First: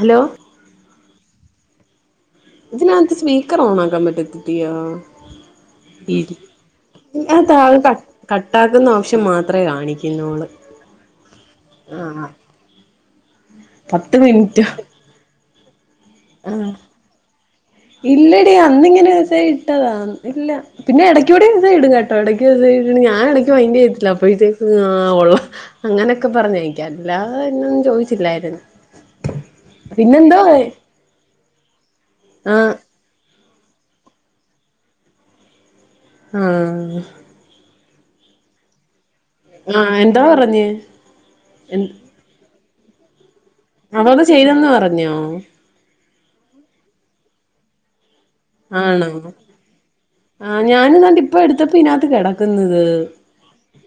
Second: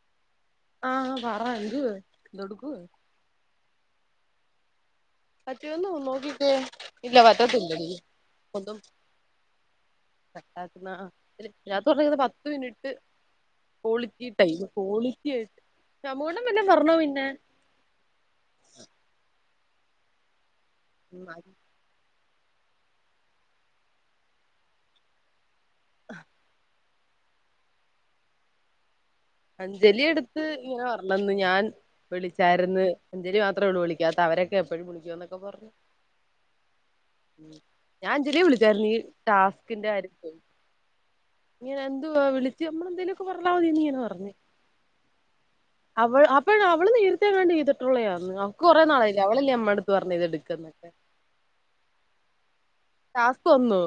Hello ആ പറ എന്തുവാ എന്തെടുക്കുവാ ഇതിനാത്ത് സ്പീ ക്കറോണാക്കാൻ പറ്റത്തില്ലയോ? പറ്റുവോന്നു ഇരി നോക്കിക്കേ? ഇല്ല ആ താഴെ പറ്റത്തില്ലെടി ക ഒന്നും കട്ടാക്കുന്ന ഓപ്ഷൻ മാത്രമേ കാണിക്കുന്നോള് കട്ടാക്കുന്ന ഞാനിപ്പോ തൊടങ്ങിയിട്ട് ആഹ് പത്തുമിനിറ്റ് പത്ത് ക്വാളിറ്റി ടൈം മിനിറ്റോ ക്വാളിറ്റി ഷമുവേട്ടൻ വല്ലോം പറഞ്ഞൊ പിന്നെ? ഇല്ലെടീ അന്നിങ്ങനെ മെസ്സേജി ട്ടതാണ് ഇല്ല പിന്നെ എടക്കൂടെ മെസ്സേജ് ഇടും കേ എടയ്ക്ക് മെസേജ് ചെയ്തിട്ടുണ്ടെങ്കി ഞാൻ ഇടയ്ക്കു മൈൻഡ് ചെയ്യത്തില്ല. അപ്പോഴേത്തേക് ആ കൊള്ളാം അങ്ങനെക്കെ പറഞ്ഞേ എല്ലാ [unintelligible] ചോയ്ച്ചില്ലാര്ന്നു അഞ്ജലി എട്ത്ത് ങ്ങനെ പർഞ്ഞെന്നു ഞാൻ ആഹ് വിളിച്ചാര്ന്ന് അഞ്ജലി ആ ത്രേഉള്ളു വിളിക്കാത്തെ അവരെക്കെ എപ്പഴും വിളിക്കുന്നൊക്കെ പറഞ്ഞു ആ ഞാ അഞ്ചലിയെ വിളിച്ചാര്ന്നു ഈ ടാസ്ക്കിന്റെ എന്താ കാര്യത്തിന് പറഞ്ഞേ എന്തുവാ വിളി [unintelligible] പ്പൊ പറഞ്ഞ മതി നീ എന്ന് പറ അവള് ചെയ്തെന്ന് പറഞ്ഞോ അവള് അപ്പഴ് അവള് നേരത്തെങ്ങാണ്ട് ചെയ്തിട്ടുള്ളയാ ആണോ ആ ഇതെടുക്കെന്നൊക്കെ ഞാനും കണ്ട് ഇപ്പ എടുത്തപ്പോ ഇതിനാത്ത് കെടക്കുന്നത് ടാസ്ക് വന്നോ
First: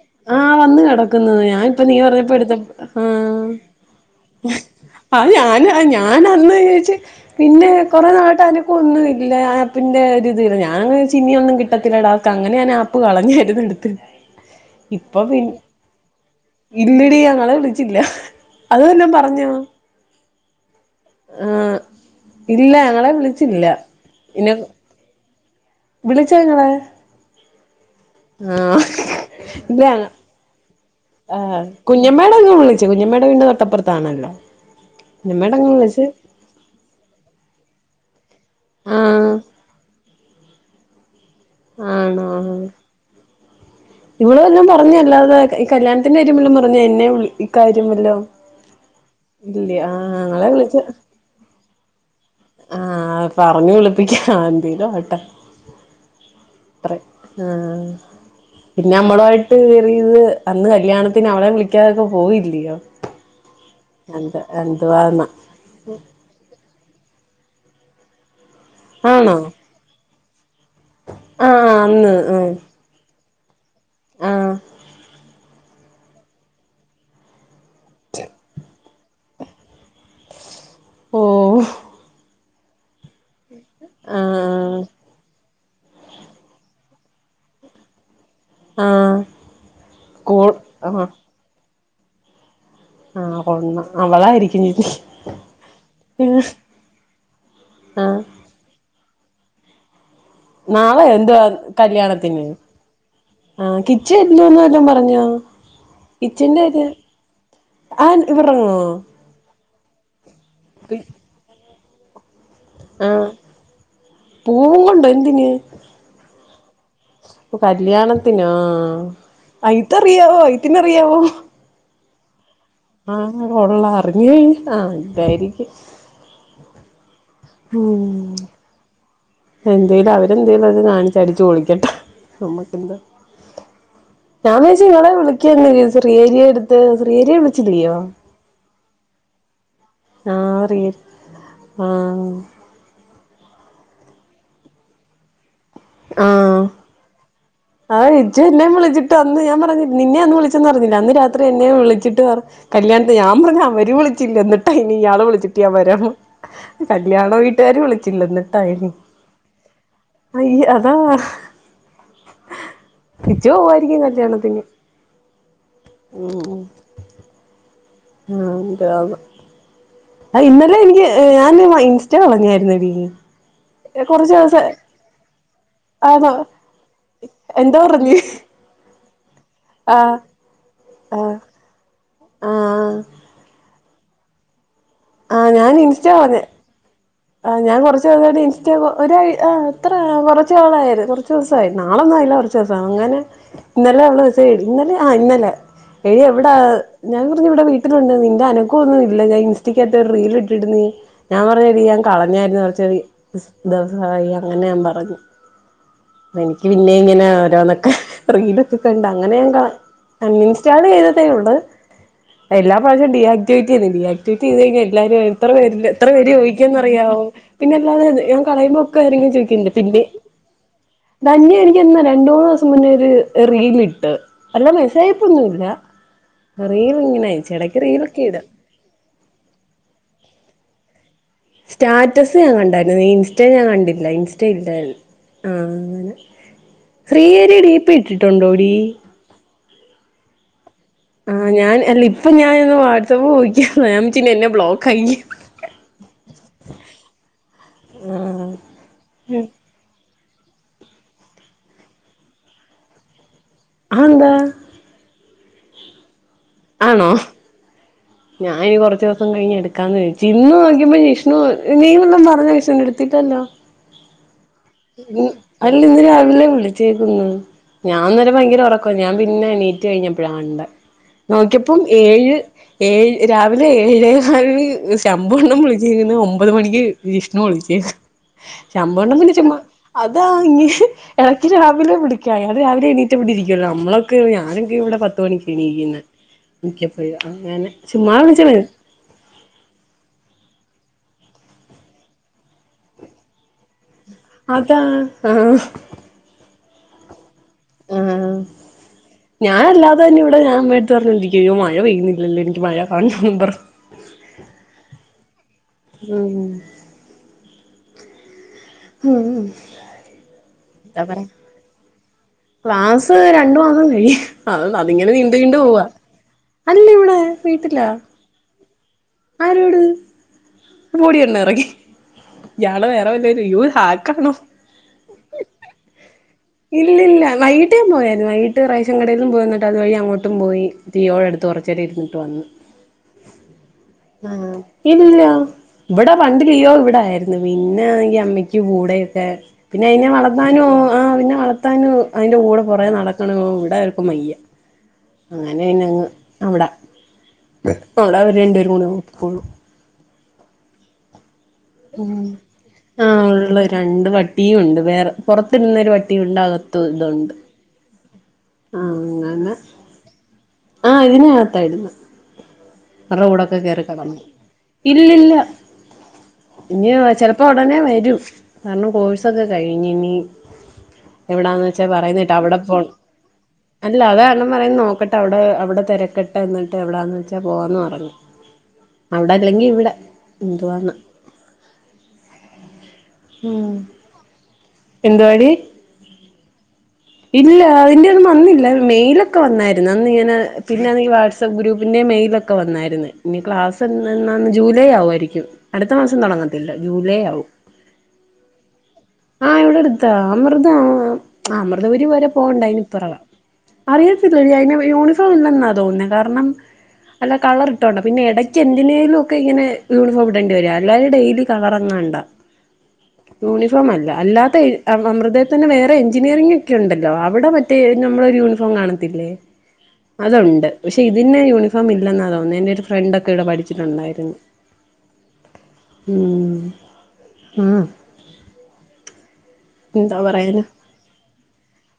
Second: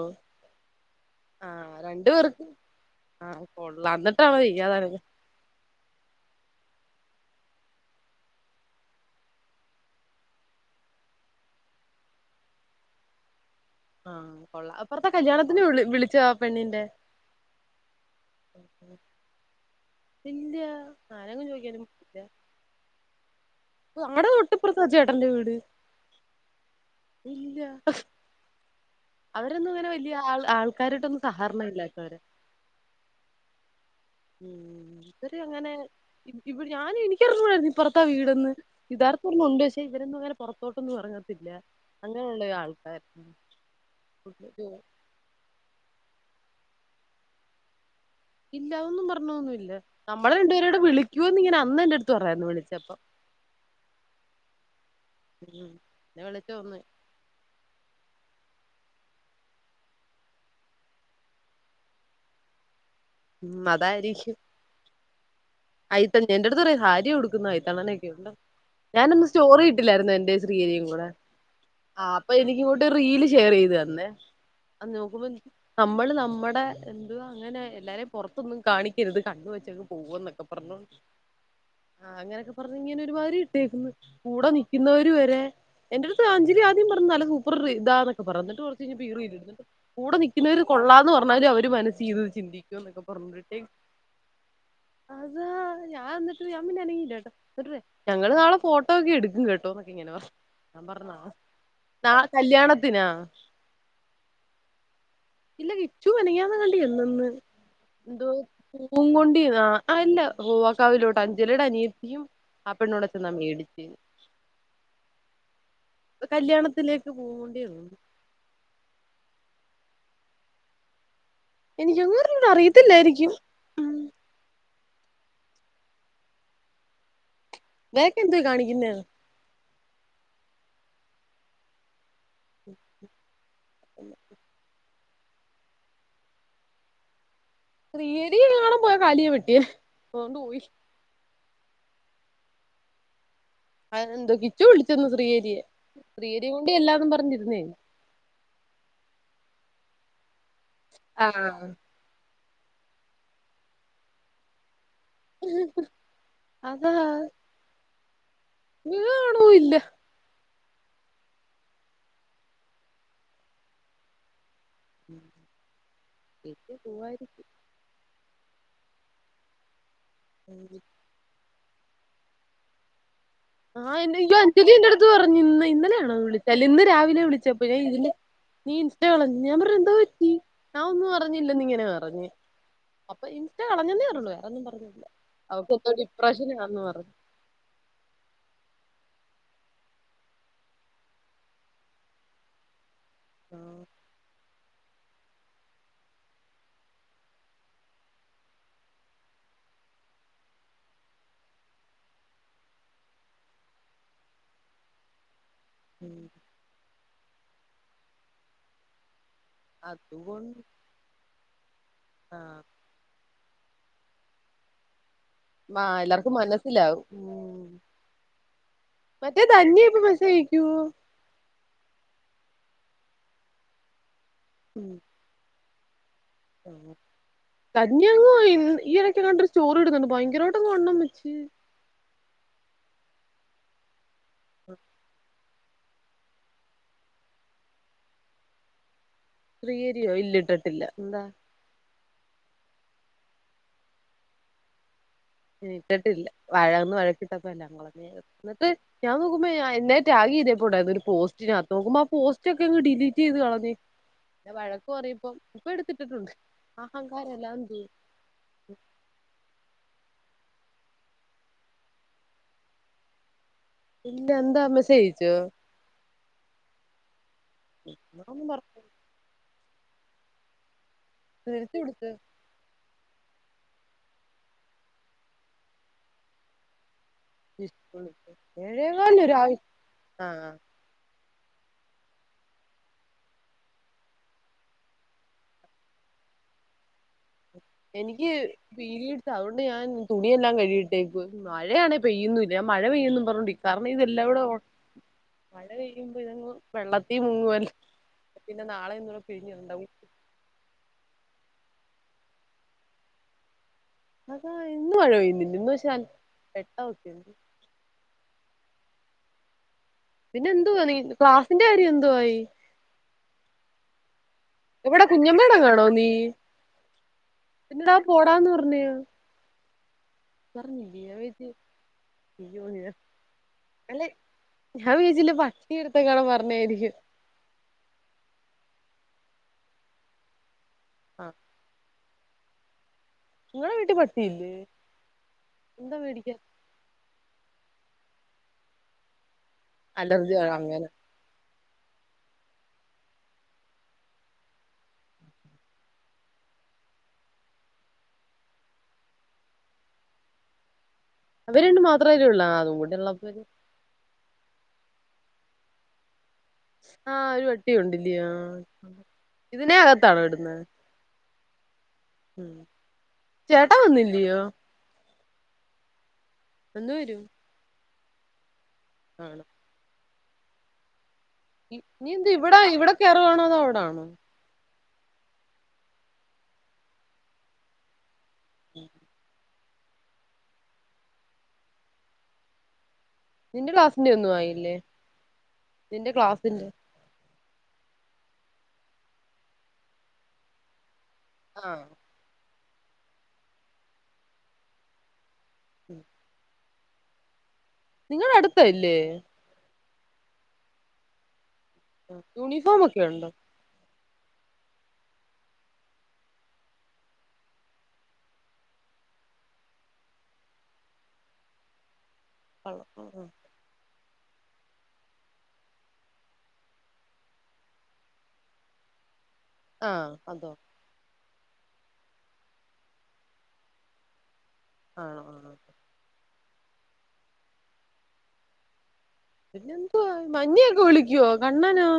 വന്ന് കെട ക്ക്ന്നത് ആഹ് ഞാനിപ്പ നീ രണ്ടു പറഞപ്പോ പേർക്കും എടുത്ത ആ ആഹ് കൊള്ളാം എന്നിട്ടാണോ ചെയ്യാതായത് അത് ഞാന് ആ ഞാൻ അന്ന് ചോദിച്ചച്ച് പിന്നെ കൊറെ നാട്ട അനക്ക് ഒന്നുംല്ല ഇല്ല ആപ്പിന്റെ ഒരു ഇതില്ല ഞാന ചിനിയ ഒന്നും കിട്ടത്തില്ല ഇടാർക്ക് അങ്ങനെഞാൻ ആപ്പ് കളഞ്ഞായിരുന്നു എ ആഹ് കൊള്ളാം അപ്പറത്തെ ഇപ്പൊ പി കല്യാണത്തിന് വിളി വിളിച്ചോ ആ പെണ്ണിന്റെ ഇല്ലടി ഞങ്ങളെ വിളിച്ചില്ല അത വെല്ലാം പറഞ്ഞോ ഇല്ല ആരെങ്ങും ആ ചോദിക്കാനും ഇല്ല ഞങ്ങളെ വിള ില്ല അഞമ്മടെ ഒട്ടിപ്പുറത്ത ചേട്ടന്റെ വീട് വിളിച്ച നിങ്ങളെ ഇല്ല ആ അവരൊന്നും അങ്ങനെ ഇല്ലങ്ങ വലിയ ആൾ ആൾക്കാരായിട്ടൊന്നും ആ സഹകരണം ഇല്ലാത്തവരാ കുഞ്ഞമേട അങ്ങെ വിളിച്ചേ കുഞ്ഞമേട വീണ്ട തൊട്ടപ്പുറത്താണല്ലോ ഉ ഇരി കുഞ്ഞമ്മേടെ അങ്ങ് അങ്ങനെ വിളിച്ച് ഇ ഞാൻ എനിക്കിറങ്ങമായി പുപ്പറത്തെ വീട്ന്ന് ആഹ് യഥാർത്ഥത്തിന്ന ഉണ്ട് പക്ഷേ ഇവരുംെ പുറത്തോട്ട് പറഞ്ഞ ആണോഹ ഇമ്മള് എല്ലാം പറഞ്ഞ അല്ലാതെ ഈ കല്യാണത്തിന്റെ കാര്രുല്ല അ എന്നെ വി ഇ കാര്യംമല്ലോ ഇല്ലന്നും പറഞ്ഞോൊന്നുമില്ലല്ല നമ്മള രണ്ടുേരോവിടെ വിളിക്കുവന്ന് ഇങ്ങനെ ഒന്ന ആഹ പറഞ്ഞു വിളിപ്പിക്ക എന്ന്തേലോ ട്ടെ ഉം പിന്നെ വിളിച്ചു ഒന്ന് അത്രേ ആഹ പിന്നെ നമ്മളയിട്ട് വറിയത് അന്ന് കല്യാണത്തിന് അവളെ വിളിക്കാതൊക്കെ പോവല്ലയോ ഉം അതായിരിക്കും തുാണ് ആയിത്ത ഞൻന്റെറടുത്ത്റ ഹാര്രിയ കൊടുക്കും ന്നയി തണനക്ക ഉണ്ടോ ഞാനൊന്നും ആണോ സ്റ്റോറി ഇട്ടില്ലായിരുന്നു എൻറെ ആഹ് അന്ന് ആഹ് ആഹ് [unintelligible] [unintelligible] [unintelligible] നമ്മള് നമ്മുടെ എന്തുവാ എങ്ങനെ എല്ലാരും പുറത്തു ഒന്നും കാണി ഇത് കണ്ണുവെച്ച് അങ്ങ് പോകുമെന്ന് [unintelligible] ഓഹ് അങ്ങനെ ഇങ്ങനെ ഒരുമാതിരി ഇട്ടേക്കുന്ന കൂടെ ആഹ് നിൽക്കുന്നവരെ എന്റെ അടുത്ത് അഞ്ജലി ആദ്യം പറഞ്ഞ സൂപ്പർ ഇതാ ആഹ് [unintelligible] കൂടെ കൂ നിൽക്കുന്നവര് കൊള്ളാമെന്നു പറഞ്ഞലും അവരും [unintelligible] ആ [unintelligible] അവളാരിക്കും ചേച്ചി അതാ ഞാൻ അന്നിട്ട് ഞാൻ പിന്നെ അനങ്ങിലാട്ടോ ന്ന്ട്ട് പറയാ ആഹ് ഞങ്ങള് നാളെ ഫോ അത് എടുക്കും കേട്ടോ എന്ന് ഇങ്ങനെ പറഞ്ഞു. ഞാൻ നാളെ പറഞ്ഞു നാ എന്തുവാ നാ കല്യാണത്തിന് കല്യാണത്തിനാ ആഹ് കിച്ചാ എന്തുവാന്ന് വല്ലോം പറഞ്ഞോ. ഇല്ല കിച്ചു മിനിഞ്ഞാന്ന് കിച്ചന്റെ എങ്ങാണ്ട് കാര്യം ചെന്നെന്ന്, ആഹ് എന്തോ ഇവരിറങ്ങോ പൂവും കൊണ്ട് ചെന്നോ, അല്ല [unintelligible] അഞ്ജലിയുടെ അനി അയ്യോ ആഹ് പോകുന്നുണ്ടോ എന്തിന് കല്യാണത്തിലേക്ക് ഓ പൂങ്കോണ്ടി ചെന്നു കല്യാണത്തിനോ. ഇത് അറിയാവോ ഇതിന് അറിയാവോ. എനിക്കൊന്ന് അറിഞ്ഞുകൂടാ. ആങ്ങളോടുള്ളതറിഞ്ഞ്. ആഹ് അതായിരിക്കും. ബാഗ് എന്തുവാ കാണിക്കുന്നേ. എന്തേലും അവരെന്തേലും കാണിച്ച് അടിച്ചു പൊളിക്കട്ടെ. നമുക്കെന്താ ഞാൻ വിചാ ച്ചു നിങ്ങള് വിളിക്കുമെന്ന് വിചാരിച്ചു ശ്രീഹരിയുടെ അടുത്ത് ശ്രീഹരിയെ വിളി ശ്രീഹരിയെ കാണാൻ പോയപ്പോ കാലിയ വെട്ടിയ അതുകൊണ്ട് പോയി. ആഹ് റീ ആഹ് അതെന്താ കിച്ചു വിളിച്ചന്ന് ശ്രീഹരിയെ. ശ്രീഹരിയെ കൊണ്ട് ചെല്ലാനെ പറഞ്ഞോണ്ട് ഇരുന്നേ. ജ്ജ് എന്നെ വിളിച്ചിട്ട് അന്ന് ഞാൻ പറഞ്ഞു നിന്നെ ഒന്ന് വിളി ച്ചെന്ന് പറഞ്ഞില്ലേ അന്ന് രാത്രി ആഹ് എന്നെ വിളിച്ചിട്ട് പറ് കല്യാണത്തിന് ഞാ പറഞ്ഞ് അവര് വിളിച്ചില്ല എന്നിട്ടേ- ഇ ഇയാള് വിളിച്ചിട്ടേ ഞ വര അതാ കല്യാണ വീട്ടുകാര് വിളിച് ചില്ലന്ന്- നീ ആണോ ഇല്ല- അയ്യ അതാ കിച്ചു പോവായിരിക്കും കല്യാണത്തിങ്- ഉ ഇന്ന് പോവായിരിക്കും - [inaudible] ആഹ ഇന്നെല്ലെ എനിക്ക് ഞാനല്ല- ഇൻസ്റ്റ കളഞ്ഞായിരരുന്നോടി നീ- ആഹ് എന്നയ്യൊ അഞ്ജലി എന്റെ അടുത്ത് പറഞ്ഞ്ന്ന്- ഇന്നലാണ ആണോ വിളിച്ച ഇന്ന് രാവിലെ വിളിച്ചപ്പോ എന്താ ഞൻ ഇതിന്റെ പറഞ്ഞ് നീ- ള [unintelligible] ഞാൻ പറഞ്ഞ എന്താ ആഹ് പറ്റി ഞാൻ ഒന്നും ആഹ് പറഞ്ഞില്ലന്ന് ഇങ്ങനെ പറഞ്ഞഞ് ആഹ് അപ്പൊ ഇ- പറഞ്ഞന്നേയുള്ളു വേറെ ഒന്നും പറഞ്ഞില്ല അവക്കെന്തോ ഡിപ്രഷനാണെന്ന് പറഞ്ഞു ആ് ഞാൻ കുറച്ച ദിവസമായിട്ട് ഇൻസ്റ്റഗ്ര ഒ ആ് അത്ര കുറച്ച ആളായി കുറച്ചു ദിവസയി നാളൊന്നും ആയില്ല കുറച്ച് ദിവസ അങ്ങനെ ഇന്നലെ അവൾ വിസ ഇന്നലെ ആ ഇന്നലെ എടി എവിടാ ഞാൻ പറഞ്ഞു ഇവിടെ വീട്ടിലുണ്ട് നിന്റെ അനുക്കവം ഒന്നും ഇില്ല ഞാൻ ഇൻസ്റ്റക്കകത്ത് ഒരു റീൽ ഇട്ടിന്ന് ഞാൻ പറഞ്ഞു, കളഞ്ഞായിരുന്നു കുറച്ചൊടി ദിവസമായി അങ്ങനെ ഞാൻ പറഞ്ഞു ആഹ് എനിക്ക് പിന്നെ ഇങ്ങനെ ഓരോന്ന് ഒക്കെ റീൽ ഒക്കെ കണ്ടോ അങ്ങനെ അതുകൊണ്ട് അൺഇൻസ്റ്റാൾ ചെയ്തതേ ഉള്ള ആഹ് എല്ലാ പ്രാവശ്യം ഡി ആക്ടിേ ഡി ആക്ടിവിറ്റ ചെയ്ത് കിഞ്ഞൽ ആയിട്ട് എല്ലാരും എത്ര ആഹ് പേര് എല്ലാർക്കും ചോദിക്കും മനസ്സിലാവും എന്ന് - ഉം പിന്നെല്ലാതെ ഞാൻ കളയുമ്പോ ഒക്കെ ഇറങ്ങ മറ്റേ ചോദിക്കണ്ട് ധന്യ ഇപ്പൊ പിന്നെ മെസ്സേജ് അയക്കുവോ ധന്യായിനിക്ക് രണ്ടൂന്ന്- രണ്ടു ദിവസം മുന്നേ ഒരു റീൽ ഇട്ട് അല്ലാ മെസ്സേജ് അയപ്പ് ഒന്നും ഇല്ല ആ കഞ്ഞി റീലൊക്കെ ഒന്നും ഇടും ആയില്ല ഈയിടക്കെ കണ്ടരു ചോറ് ഇടുന്നുണ്ട് ഭയങ്കര ആ വണ്ണം വച്ച് റീൽസ് ഞാൻ കണ്ടില്ല ഇനസ്റ്റ് - സ്ിൽഡൻ ആഹ അങ്ങനെ ശ്രീഹരി ഡിപി ഇട്ടിട്ടുണ്ടോ ടി ശ്രീഹരിയോ ഇല്ല ഇട്ടിട്ടില്ല എന്താ ആഹ് ഞാൻ അല്ല ഇപ്പം ഞാനിരന്ന് വാട്സ്ആപ്പ് നോക്കിയതാ ഞാൻ വിച്ച് എന്നെ ബ്ലോക്ക് ആക്കിന്ന് [unintelligible] ഇട്ടിട്ടില്ല ഞാൻ നോക്കുമ്പോ ആ എന്നെ ടാഗ് ചെയ്തെക്കോ ഒര് പോസ്റ്റ് അത് നോക്കുമ്പോ ആ പോസ്റ്റ്ക്കേ അങ്ങ് ഡിലി ചെയ്ത് കളെഞ്ഞേ അതെന്താ പിന്നെ വഴക്ക് പറയ് ഇപ്പം എട്ത്തിട്ടേണ്ട് അഹങ്കാരം അല്ലോ എന്തുവാ ഞാന് ഇനി കൊറച്ച് ദിവസം കഴീഞ്ഞ് എട്ക്കാന്ന് വി ഇന്ന് നോക്കിയപ്പോ ജിഷ്ണു നീയോന്നും പറഞ്ഞോംജിഷ്ൻ്റെയെടത്ത് ഇല്ലാലോ ഇല്ലാ എന്താ മെസ്സേജ് ആയച്ചോ എന്നേ വിളിച്ചോക്ക്ന്ന് ഞാൻ അന്നാരം ഒന്നും ഭയങ്കര പറഞ്ഞില്ല ഒറക്കാര്ന്ന് ഞാൻ പിന്നെ എണി റ്റ് കഴിഞ്ഞാപ്പാഴ കണ്ടേ- തിരിച്ചു നോക്കിപ്പം വിളിച്ച് ഏഴ് ഏഴ് രാവിലെ ഏഴെകാലിന് ശംബു അണ്ണാൻ വിളിച്ചോക്കന്ന് ഒൻപത് മണിക്ക് വിഷ്ണു വിളിച്ചെ ശംബു അണ്ണാൻ ഏഴേകാലിന് പിന്നെ ഒരു ചുമ്മാ ആവശ്യം അതാ ആഹ് ഇങ്ങ് [unintelligible] രാവിലെ വിളിക്കാ അയാള് രാവിലെ എണിറ്റ് ഇവടെ ഇരിക്കുവല്ല്യാ നമ്മളയെക്കേ ഞാനോ ഇവടെ പത്ത് മണിക്കാ എണിക്ക്ന്നേ മിക്കപ്പഴം അങ്ങ എനിക്ക് പിരിയ്‌ഡ്‌ ആ അതേണ്ട് ഞാൻ തുണിയെല്ലാം കഴി [unintelligible] മഴയാണേ പെയ്ന്നുല്ലാ ഞാൻ മഴ പെയ്ന്നും പറഞ്ഞേണ്ടി കറ അതാ ആഹ് [unintelligible] വെളളത്തി മുങ്ങു ആഹ് ആഹ് ഞാൻ അല്ലാതെ തന്നെ ഇവടെ ഞാൻ അമ്മടെത്ത് പറഞ്ഞി അയ്യോ മഴ പെയ്ന്നില്ലാലോ എനിക്ക് മഴ കാണണം എന്ന് പറഞ്ഞ് അതാ ഇന്ന് മഴ പെയ്യതില്ലാ ഇന്ന് പശെ നല്ല് ഉം വെട്ടോക്കെ ഉം പിന്നെ എന്തുവാ നീ എന്താ പറാ ക്ലാസിന്റെ കാര്യം എന്തുവായി ക്ലാസ് രണ്ട് മാസം കഴിയും അന്ന് എവിടെ അതങ്ങനെ നീണ്ട് നീണ്ട് പോവ, കുഞ്ഞമ്മേടെങ്ങാണോ നീ അല്ല് ഇവടെ വീട്ടിലാ പിന്നെടാ പോടാന്ന് പറഞ്ഞയോ ആരോട്? പറഞ്ഞില്ലേ ഞാൻ പോടിയെന്ന് വിചാരിച്ച് എറങ്ങി യാടെ വെറേ വല്ലോരും യ്യോ അല്ലെ ഹാക്കാണോ ഞാൻ വിചാരിച്ചില്ലാ പട്ടിടെത്താങ്ങ [unintelligible] ഇല്ലില്ലാ വൈകിട്ട് ഞാൻ പോയര്ന്ന് വൈകിട്ട് റൈ ചെങ്ങടെന്നും പോയന്ന്ട്ട് അത് വഴി അങ്ങോട്ടും പോയി. ആ ലിയോടെട്ത്ത് കൊർജെരെര്ക്കും വന്ന് നിങ്ങളെ വീട്ടിൽ ആ പട്ടിയില്ലേ ഇല്ലാ എന്താ ഇവടെ മേടിക്കാൻ പണ്ട് ലിയോ ഇവടായ് പിന്നെ ഈ അമ്മയ്ക്ക് കൂടെക്കെ പിന്നെ അയ്‌നെ അലർജി വളർത്താനും അങ്ങനെ ആളില്ല വളർത്താനും അയിന്റെ കൂടെ കൊറേ നടക്കണം ഇവടാർക്കും വയ്യ അങ്ങനെ അയ്നങ്ങ് അവടെ അവടെ അവര് രണ്ടുപേരും നോക്കിക്കോളും അവര് രണ്ടും ഉം മാത്രല്ലേ ഉള്ളൂ അതും കൂടെ ആ ഉള്ളപ്പോ ഉള്ള രണ്ട് പ ട്ടിയുണ്ട് വേറെ പൊർത്ത് നിന്നൊരു പട്ടി ണ്ടാകത്ത്തുണ്ട് ല്യോ ഇതിനെ അകത്താണോ ഇട്ന്നേ? ആ ഇതിനി അകത്തായിട്ന്നെ [unintelligible] കൂടെക്കെ ചേട്ടാ കേറി കടന്നു വന്നില്ലയോ ഇല്ലല്ല ഇനി എന്ന് വരും ചെിലപ്പോ ഉടനെ വൈ ഒരു കാരണം കോഴ്സൊക്കെ കാണാം കഴിഞ്ഞിന് എവിടാന്ന് വെച്ചാ നീ എന്ത് പറയുന്നിട്ട് അവിടെ ഇവിടെ പോണം ഇവിടെ കേറുവാണോ അതോ അല്ല അവിടാണോ അതാരണ്ണം പറയ നോ അവിടെവിടെ തിരെട്ട എന്നിട്ട് എവിടൊണന്ന് വെച്ചാൽ പോകയന്ന് പറഞ്ഞു ഉം അല്ലെങ്കിൽ ഇവിടെ എന്തുവാണ് നിന്റെ ക്ലാസിന്റെ ഒന്നും ആയില്ലേ എന്തവാടി എന്തുവാ ഇല്ല അതിന്റെ ഒന്നും വന്നില്ല മെയിലൊക്കെ വന്നായിരുന്നു അന്ന് ഇങ്ങനെ പിന്നെ വാട്സ്ആ് ആഹ് ഗ്രൂപ്പിന്റെ മെൽെ ക്കെ വന്നായിരുന്നു ഇനി ക്ലാസ്ന്ന് ജൂലൈ ആവുമായിരിക്കും അടുത്ത മാസം തുടങ്ങും ത്തില്ല ജൂലൈ ആവും നിങ്ങള അടുത്തല്ലേ ആ ഇവിടെ അമർത ആ അമൃതപൂരി പോരെ പോവണ്ട യൂണിഫോം അതിനി ഒക്കെ പിറക ഉണ്ടോ അറിയത്തില്ല അതിന് യൂണിഫോം ഇല്ലെന്നാാണ് തോന്നുന്നത് കാരണം അല്ല കളർ ഇട്ടൊണ്ട പിന്നെ ഇടയ്ക്ക് എന്തിനേലും ഒക്കെ ഇങ്ങനെ യൂണിഫോം ഇടേണ്ടി വരിക അല്ലാും ഡെയിലി കളർങ്ങേണ്ട പള ഉ ഉ ല്ല അല്ലാത്ത അമൃതയ തന്നെ വേറെ എഞ്ചിനീയറിംഗ ഒക്കെ ഉണ്ടല്ലോ അവിടെ മറ്റേ നമ്മളൊ ഒരു യൂണിഫോം കാണത്തില്ലേ ആഹ് അതോ അതുൊണ്ട് പക്ഷെ ഇത് നിന്നെ യൂണിഫോം ഇല്ലെന്ന തോന്നുന്നു എന്റെറെ ഒരു ഫ്രണ്ട് ഒക്കെ ഇവിടെ പഠിച്ചിട്ടുണ്ടായിരുന്നു ആണോ ആണോക്കെ ആ പിന്നെന്തുവാ മഞ്ഞയൊക്കെ വിളിക്കുവോ കണ്ണനോ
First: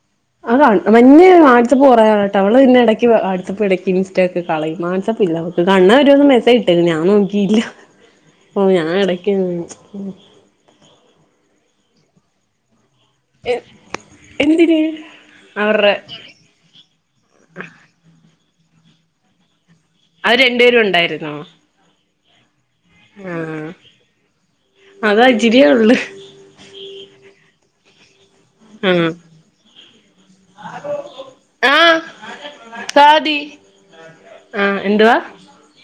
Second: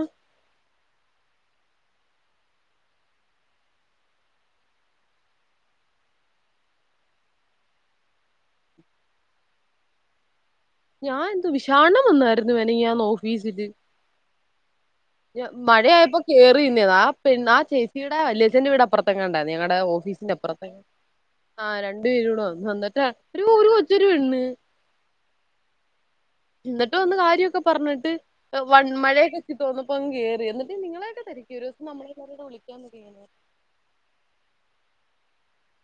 ആ മഞ്ഞ വാട്സ്ആപ്പ് കുറയ കേട്ടോ അവള് പിന്നെ ഇടയ്ക്ക് വാട്സആപ്പ് ഇടയ്ക്ക് ഇൻസ്റ്റ ഒക്കെ കളയും വാട്സപ്പ ഇല്ല അവക്ക് കണ്ണ ഒരുപസം മെസജ് ഇട്ട ഞാൻ നോക്കിയില്ല ഓ ഞാൻ ഇടയ്ക്ക് ഞാൻ എന്ത് വിഷാണം വന്നായിരുന്നുന ഓഫീസ്് എ എന്തിന് അവരുടെ മഴയപ്പോകേറിന്ന ആ ആ ചേച്ചിയുടെ വലിയ എന്റ വടപ്പറത്തങ്ങ ഉണ്ടായി ഞ ഓഫീസിന്റെ അവര് ഇപുറത്ത് ആ രണ്ടു [unintelligible] ആ ഒരു ഒരു കൊച്ചൊരു പെണ്ണ് അത് ആ ഇച്ചിരിയേ ഉള്ളു ന്നിട്ട് വന്ന് കാര്യൊക്കെ പറഞ്ഞിട്ട് വൺ ആഹ് മഴയൊക്കൊ ത്തിരി തോർന്നപ്പോ കേറി എന്നിട്ട് നിങ്ങളൊക്കെ ധരിക്ക്ണ ആഹ് നമ്മളെയൊക്ക [unintelligible] വിളിക്കാന്ന് സാദി ആഹ് [unintelligible] എന്തുവാ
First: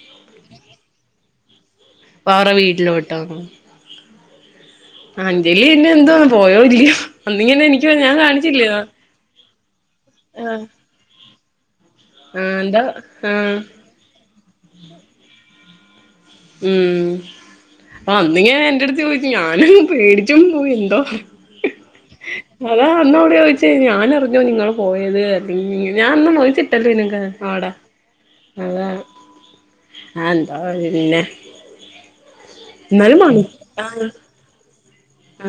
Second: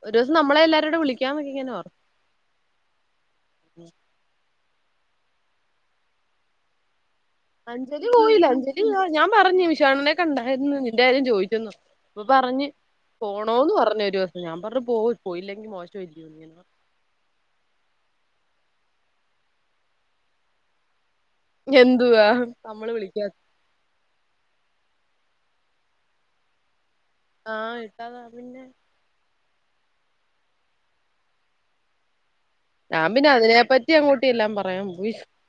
ഒരോസം നമ്മളെ എല്ലാരൂടെ വിളിക്കാ ന്നൊക്കെങ്ങനെ ഓറ്ത്ത് വേറെ വീട്ടിലോട്ടൊ അഞ്ജലി പിന്നെന്തോ പോയോ ഇല്ലയോ അന്നിങ്ങനെ എനിക്ക് അഞ്ജലി ഞാൻ പോയില്ല കാണിച്ചില്ലേ അഞ്ജലി ആഹ് ഞ ഞാൻ പറഞ്ഞ് ചേട്ടനെ കണ്ടായിരുന്നു നിന്റെ കാര്യം ചോ ചെന്നു ഇപ്പൊ ആഹ് പറഞ്ഞ് എന്താ ആഹ് പോണോന്ന് പറഞ്ഞു ഒരൊ ഞാൻ പറഞ്ഞു പോ പോയില്ലെങ്കിൽ മോ ഉം ആ അന്നിങ്ങെ എടുത്ത് ചോയിച്ചിനോ പേടിച്ചും പോയി എന്തോ എന്തുവാ അതാ നമ്മള് വിളിക്കാത്ത അന്നവിടെ ചോയിച്ചേ ഞാനറിഞ്ഞോ നിങ്ങളും പോയത് അങ്ങനെ ഞാനന്ന് മോഹിച്ചിട്ട് ആടാ ആഹ് ഇട്ടാതാ പിന്നെ അതാണ് ആ എന്താ പിന്നെ ഞാൻ എന്നാലും പിന്നെ മണി ആ അതിനെപ്പറ്റി അങ്ങോട്ടി എല്ലാം പറയാം ആ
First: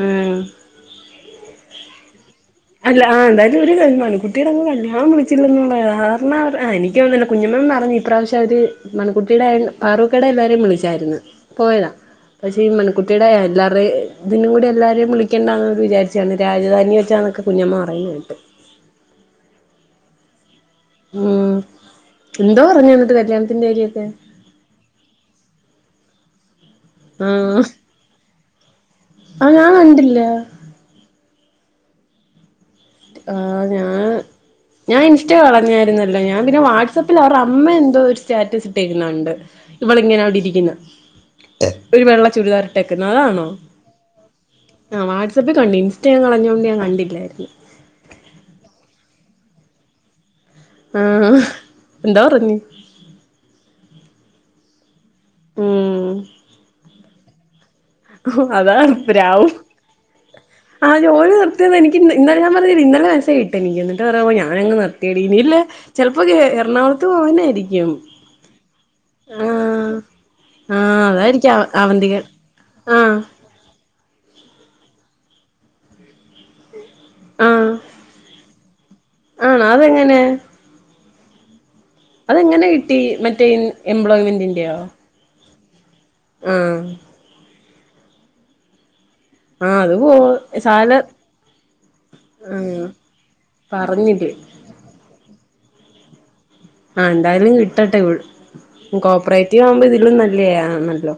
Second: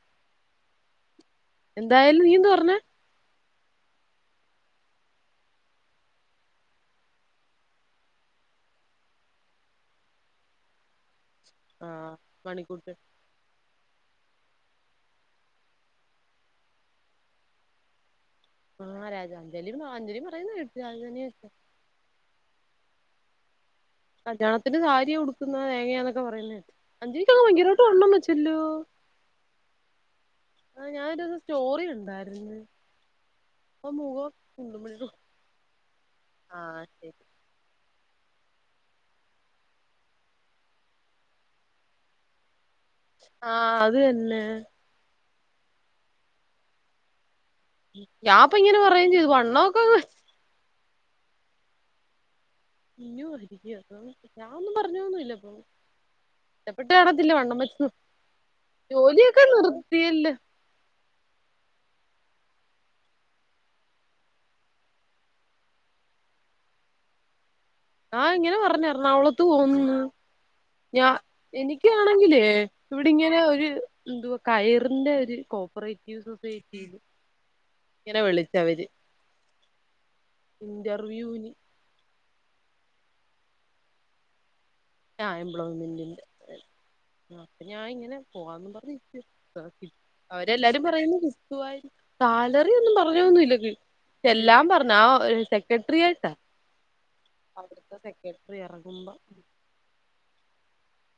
എന്തായാലും യും അല്ല ആഹ് എന്താ ഒരു കാര്യംവാണം മണിക്കുട്ടീടെ അമ്മ കല്യാണം വിളിച്ചില്ലന്നുള്ളത് കാരണം അവര് എനിക്കതൊന്നല്ല കുഞ്ഞുമ്മന്ന് അറിഞ്ഞില്ല ഇപ്രാവശ്യം അവര് മൺകുട്ടിയുടെ പാറുക്കേടെ എല്ലാരെയും വിളിച്ചായിരുന്നു പോയതാ ആഹ് പക്ഷേ ഈ മണിക്കൂട്ടി മണിക്കുട്ടീടെ എല്ലാ അതെ ഇതിനൂടെ എല്ലാരേം വിളികണ്ടാന്ന് വിചാരിച്ച് കാണും രാജധാനിയിൽ വച്ചാണ് ക കുഞ്ഞമ്മ പറയുന്ന കേട്ട് ആ രാജധാനിയില് വല്ല്യമ്മയും അഞ്ജലിയും പറയുന്ന കേട്ട് രാജധാനിയില് വെച്ചാ ഉം [unintelligible] എന്നിട്ട് കല്യാണത്തിൻ്റെര് കല്യാണത്തിന് സാരിയാ ഉടുകുന്നേ തേങ്ങയാന്നൊ ക്കെ പറയുന്ന കേട്ടു ആ അഞ്ജലിക്കാക്കെ ഭയങ്കരായിട്ട് വണ്ണം വച്ചല്ലൊ ആ ഇണ്ടല്ലാ സ്റ്റോറിയിണ്ടായ്‌ര്ന്ന് ആ ഞാന് ഞാ ഇൻസ്റ്റ കളഞ്ഞായിര്ന്നെല്ലാ ഞാൻ പിന്നെ ആഹ് വാട്സപ്പിൽ ശരി അവർടെ അമ്മ എന്തോര് സ്റ്റാറ്റസ് ഇട്ടേകുന്ന കണ്ട് ഇവൾ ഇങ്ങനെ അവിടെ ഇരിക്കുന്ന് ഒരു വെള്ള ചുരിദാർ ഇട്ടേകുന്ന് അതാണോ ആഹ് അത് തന്നെ ആ വാട് ട്സപ്പിൽ കണ്ട് ഇൻസ്റ്റ ഞാൻ കളഞ്ഞോണ്ട് ഞാൻ കണ്ടില്ലാര്ന്ന് ഞാൻ ഇപ്പൊ ഇങ്ങനെ പറയേം ചെയ്ത് വണ്ണം ഒക്കെ വെ [unintelligible] എന്തോ പറഞ്ഞ് ഞാൻ ഒന്നും പറഞ്ഞോന്നുമില്ല ഉം ഇഷ്ടപ്പെട്ട് കാണത്തില്ല വണ്ണം വെച്ചു ഹോഅതാണ് പ്രാവും ഓൾ നിർത്തിത് എനിക് ഇന്നലെ ഞാൻ പറഞ്ഞില്ലേ ഇന്നലെ മെസ്സേജ് ഇട്ട് എനിക് എന്ന്ട്ട് പറയുവാ ഓ ഞാൻ നിർത്തിയടി വീട്ടിൽ ചെലപ്പൊ എറണാകുളത്ത് പോവനാരിക്കും ആഹ് ഇങ്ങനെ പറഞ്ഞ് എറണാകുളത് പോന്നന്ന് ആ [unintelligible] അതായിരിക്കാം എനിക്ക് അവന്തിക ആണങ്കിലെ ആ ഇവിടിങ്ങനെ ഒരു എന്തുവാ കയറിൻ്റെ ഒരു കോപ്പറേറ്റീവ് സൊസൈറ്റ [unintelligible] ആ ഇങ്ങനെ വിളി ഇത് അവരെ ആണോ അതെങ്ങനെ ഇൻ്റർവൃൂന് അതെങ്ങനെ കിട്ടി മറ്റെ എംബ്ലോയിമെൻ്റിൻ്റെയോ ആ എംബ്ലോയ്മെൻ്റ് ആഹ് ഞാൻ ഇങ്ങനെ പോവാന്നും പറഞ്ഞി ആ [unintelligible] അത് പോ അവരെല്ലാരും സാല പറയുന്നത് കിട്ടുവായിരിക്കും. സാലറി ആഹ് ഒന്നും പറഞ്ഞോന്നുവില്ലന്ന് പറഞ്ഞില്ലേ ചെയ്യാൻ പറഞ്ഞ് ആ ഒര് സെ ക്രട്ടറിയായിട്ട. ആ എന്തായാലും കിട്ടട്ടെ ഇറങ്ങുമ്പോ കോപ്പറേറ്റിവാകുമ്പ ഇതി തിലും നല്ലെ ആന്നല്ലോ.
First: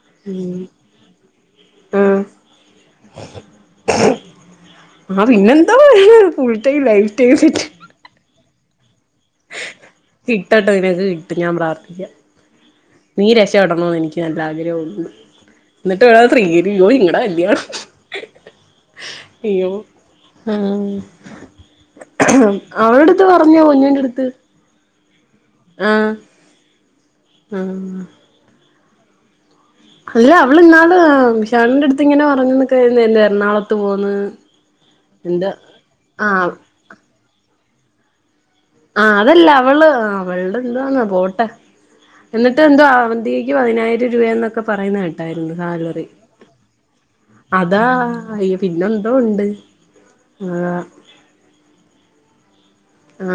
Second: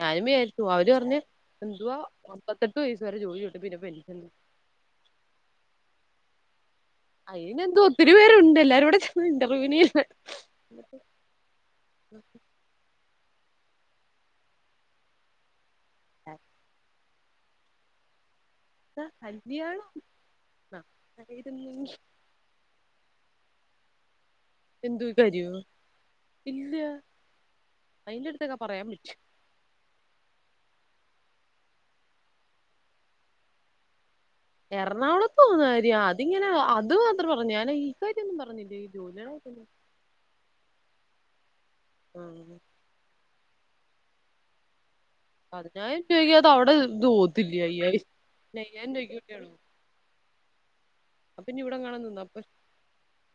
ഞാനും വിചാരിച്ചു അവര് പറഞ്ഞ് എന്തുവാ ആഹ് അമ്പത്തെട്ട് വയസ്സ് വരെ ജോലിയുണ്ട് പിന്നെ പെൻഷനും. ആഹ് പിന്നെന്തോ full time life time set അതിനെന്തുവാ ഒത്തിരി പേരുണ്ട് എ ല്ലാരൂടെ ചേർന്ന് ഇന്റർവ്യൂവിന് ചെല്ലാൻ കിട്ടട്ടെ നിനക്ക് കിട്ടും ഞാൻ പ്രാർത്ഥിക്കാം. നീ രക്ഷപെടണമെന്ന് എനിക്ക് നല്ല ആഗ്രഹവൊണ്ട് എന്നിട്ട് വേണം [unintelligible] [unintelligible] [unintelligible] അയ്യോ കല്യാണം [unintelligible] ആഹ് ആയിരുന്നെങ്കിൽ [unintelligible] പറഞ്ഞോ പൊന്നൂന്റടുത്ത് എന്ത്‌? കാര്യോ ഇല്ല ആഹ് അതിന്റടുത്തക്ക പറയാൻ പറ്റോ അല്ല അവൾ ഇന്നാള് വിശാലിന്റെയടുത്ത് ഇങ്ങനെ പറഞ്ഞന്നൊക്കെ അല്ലെ എർണാളത്ത് പോകുന്ന് എർണാകുളത്ത് പോകുന്ന കാര്യം അതിങ്ങനെ ആഹ് അത് [unintelligible] പറഞ്ഞ് ഞാൻ ഈ കാര്യൊന്നും പറ ആ അതല്ല അവള് അവള് എന്ത്വവാന്നോ പോട്ടെ ആഹ് എന്നിട്ട് എന്തുവാ അവന്തികയ് ക്ക് പതിനായിരം രൂപയെന്നൊക്കെ പറയുന്ന കേ പതിനായിരം രൂപയ്ക്ക് അത് അവടെ ഇത് പോവത്തില്ലിയോ അതാ അയ്യായി അയ്യോ അയ്യായിരം പിന്നെന്തോ രൂപയ്ക്കൊക്കെ ഉണ്ട് ഉള്ളൂ. ആഹ് അപ്പോ പിന്നെ ഇവിടെങ്ങാനം നിന്നാ പോരെ? ആ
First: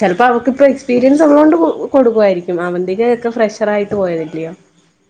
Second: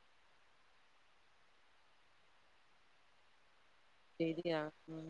ചിലപ്പം അവൾക്ക് ഇപ്പോ എക്സ്പീരിയൻസ് ഉള്ളോണ്ട് കൊടുക്കുവായിരിക്കും അവന്തികയൊക്കെ ഫ്രഷ് ഹെൽപ്റായിട്ട് പോയതല്ലിയോ ശരിയാ ഉം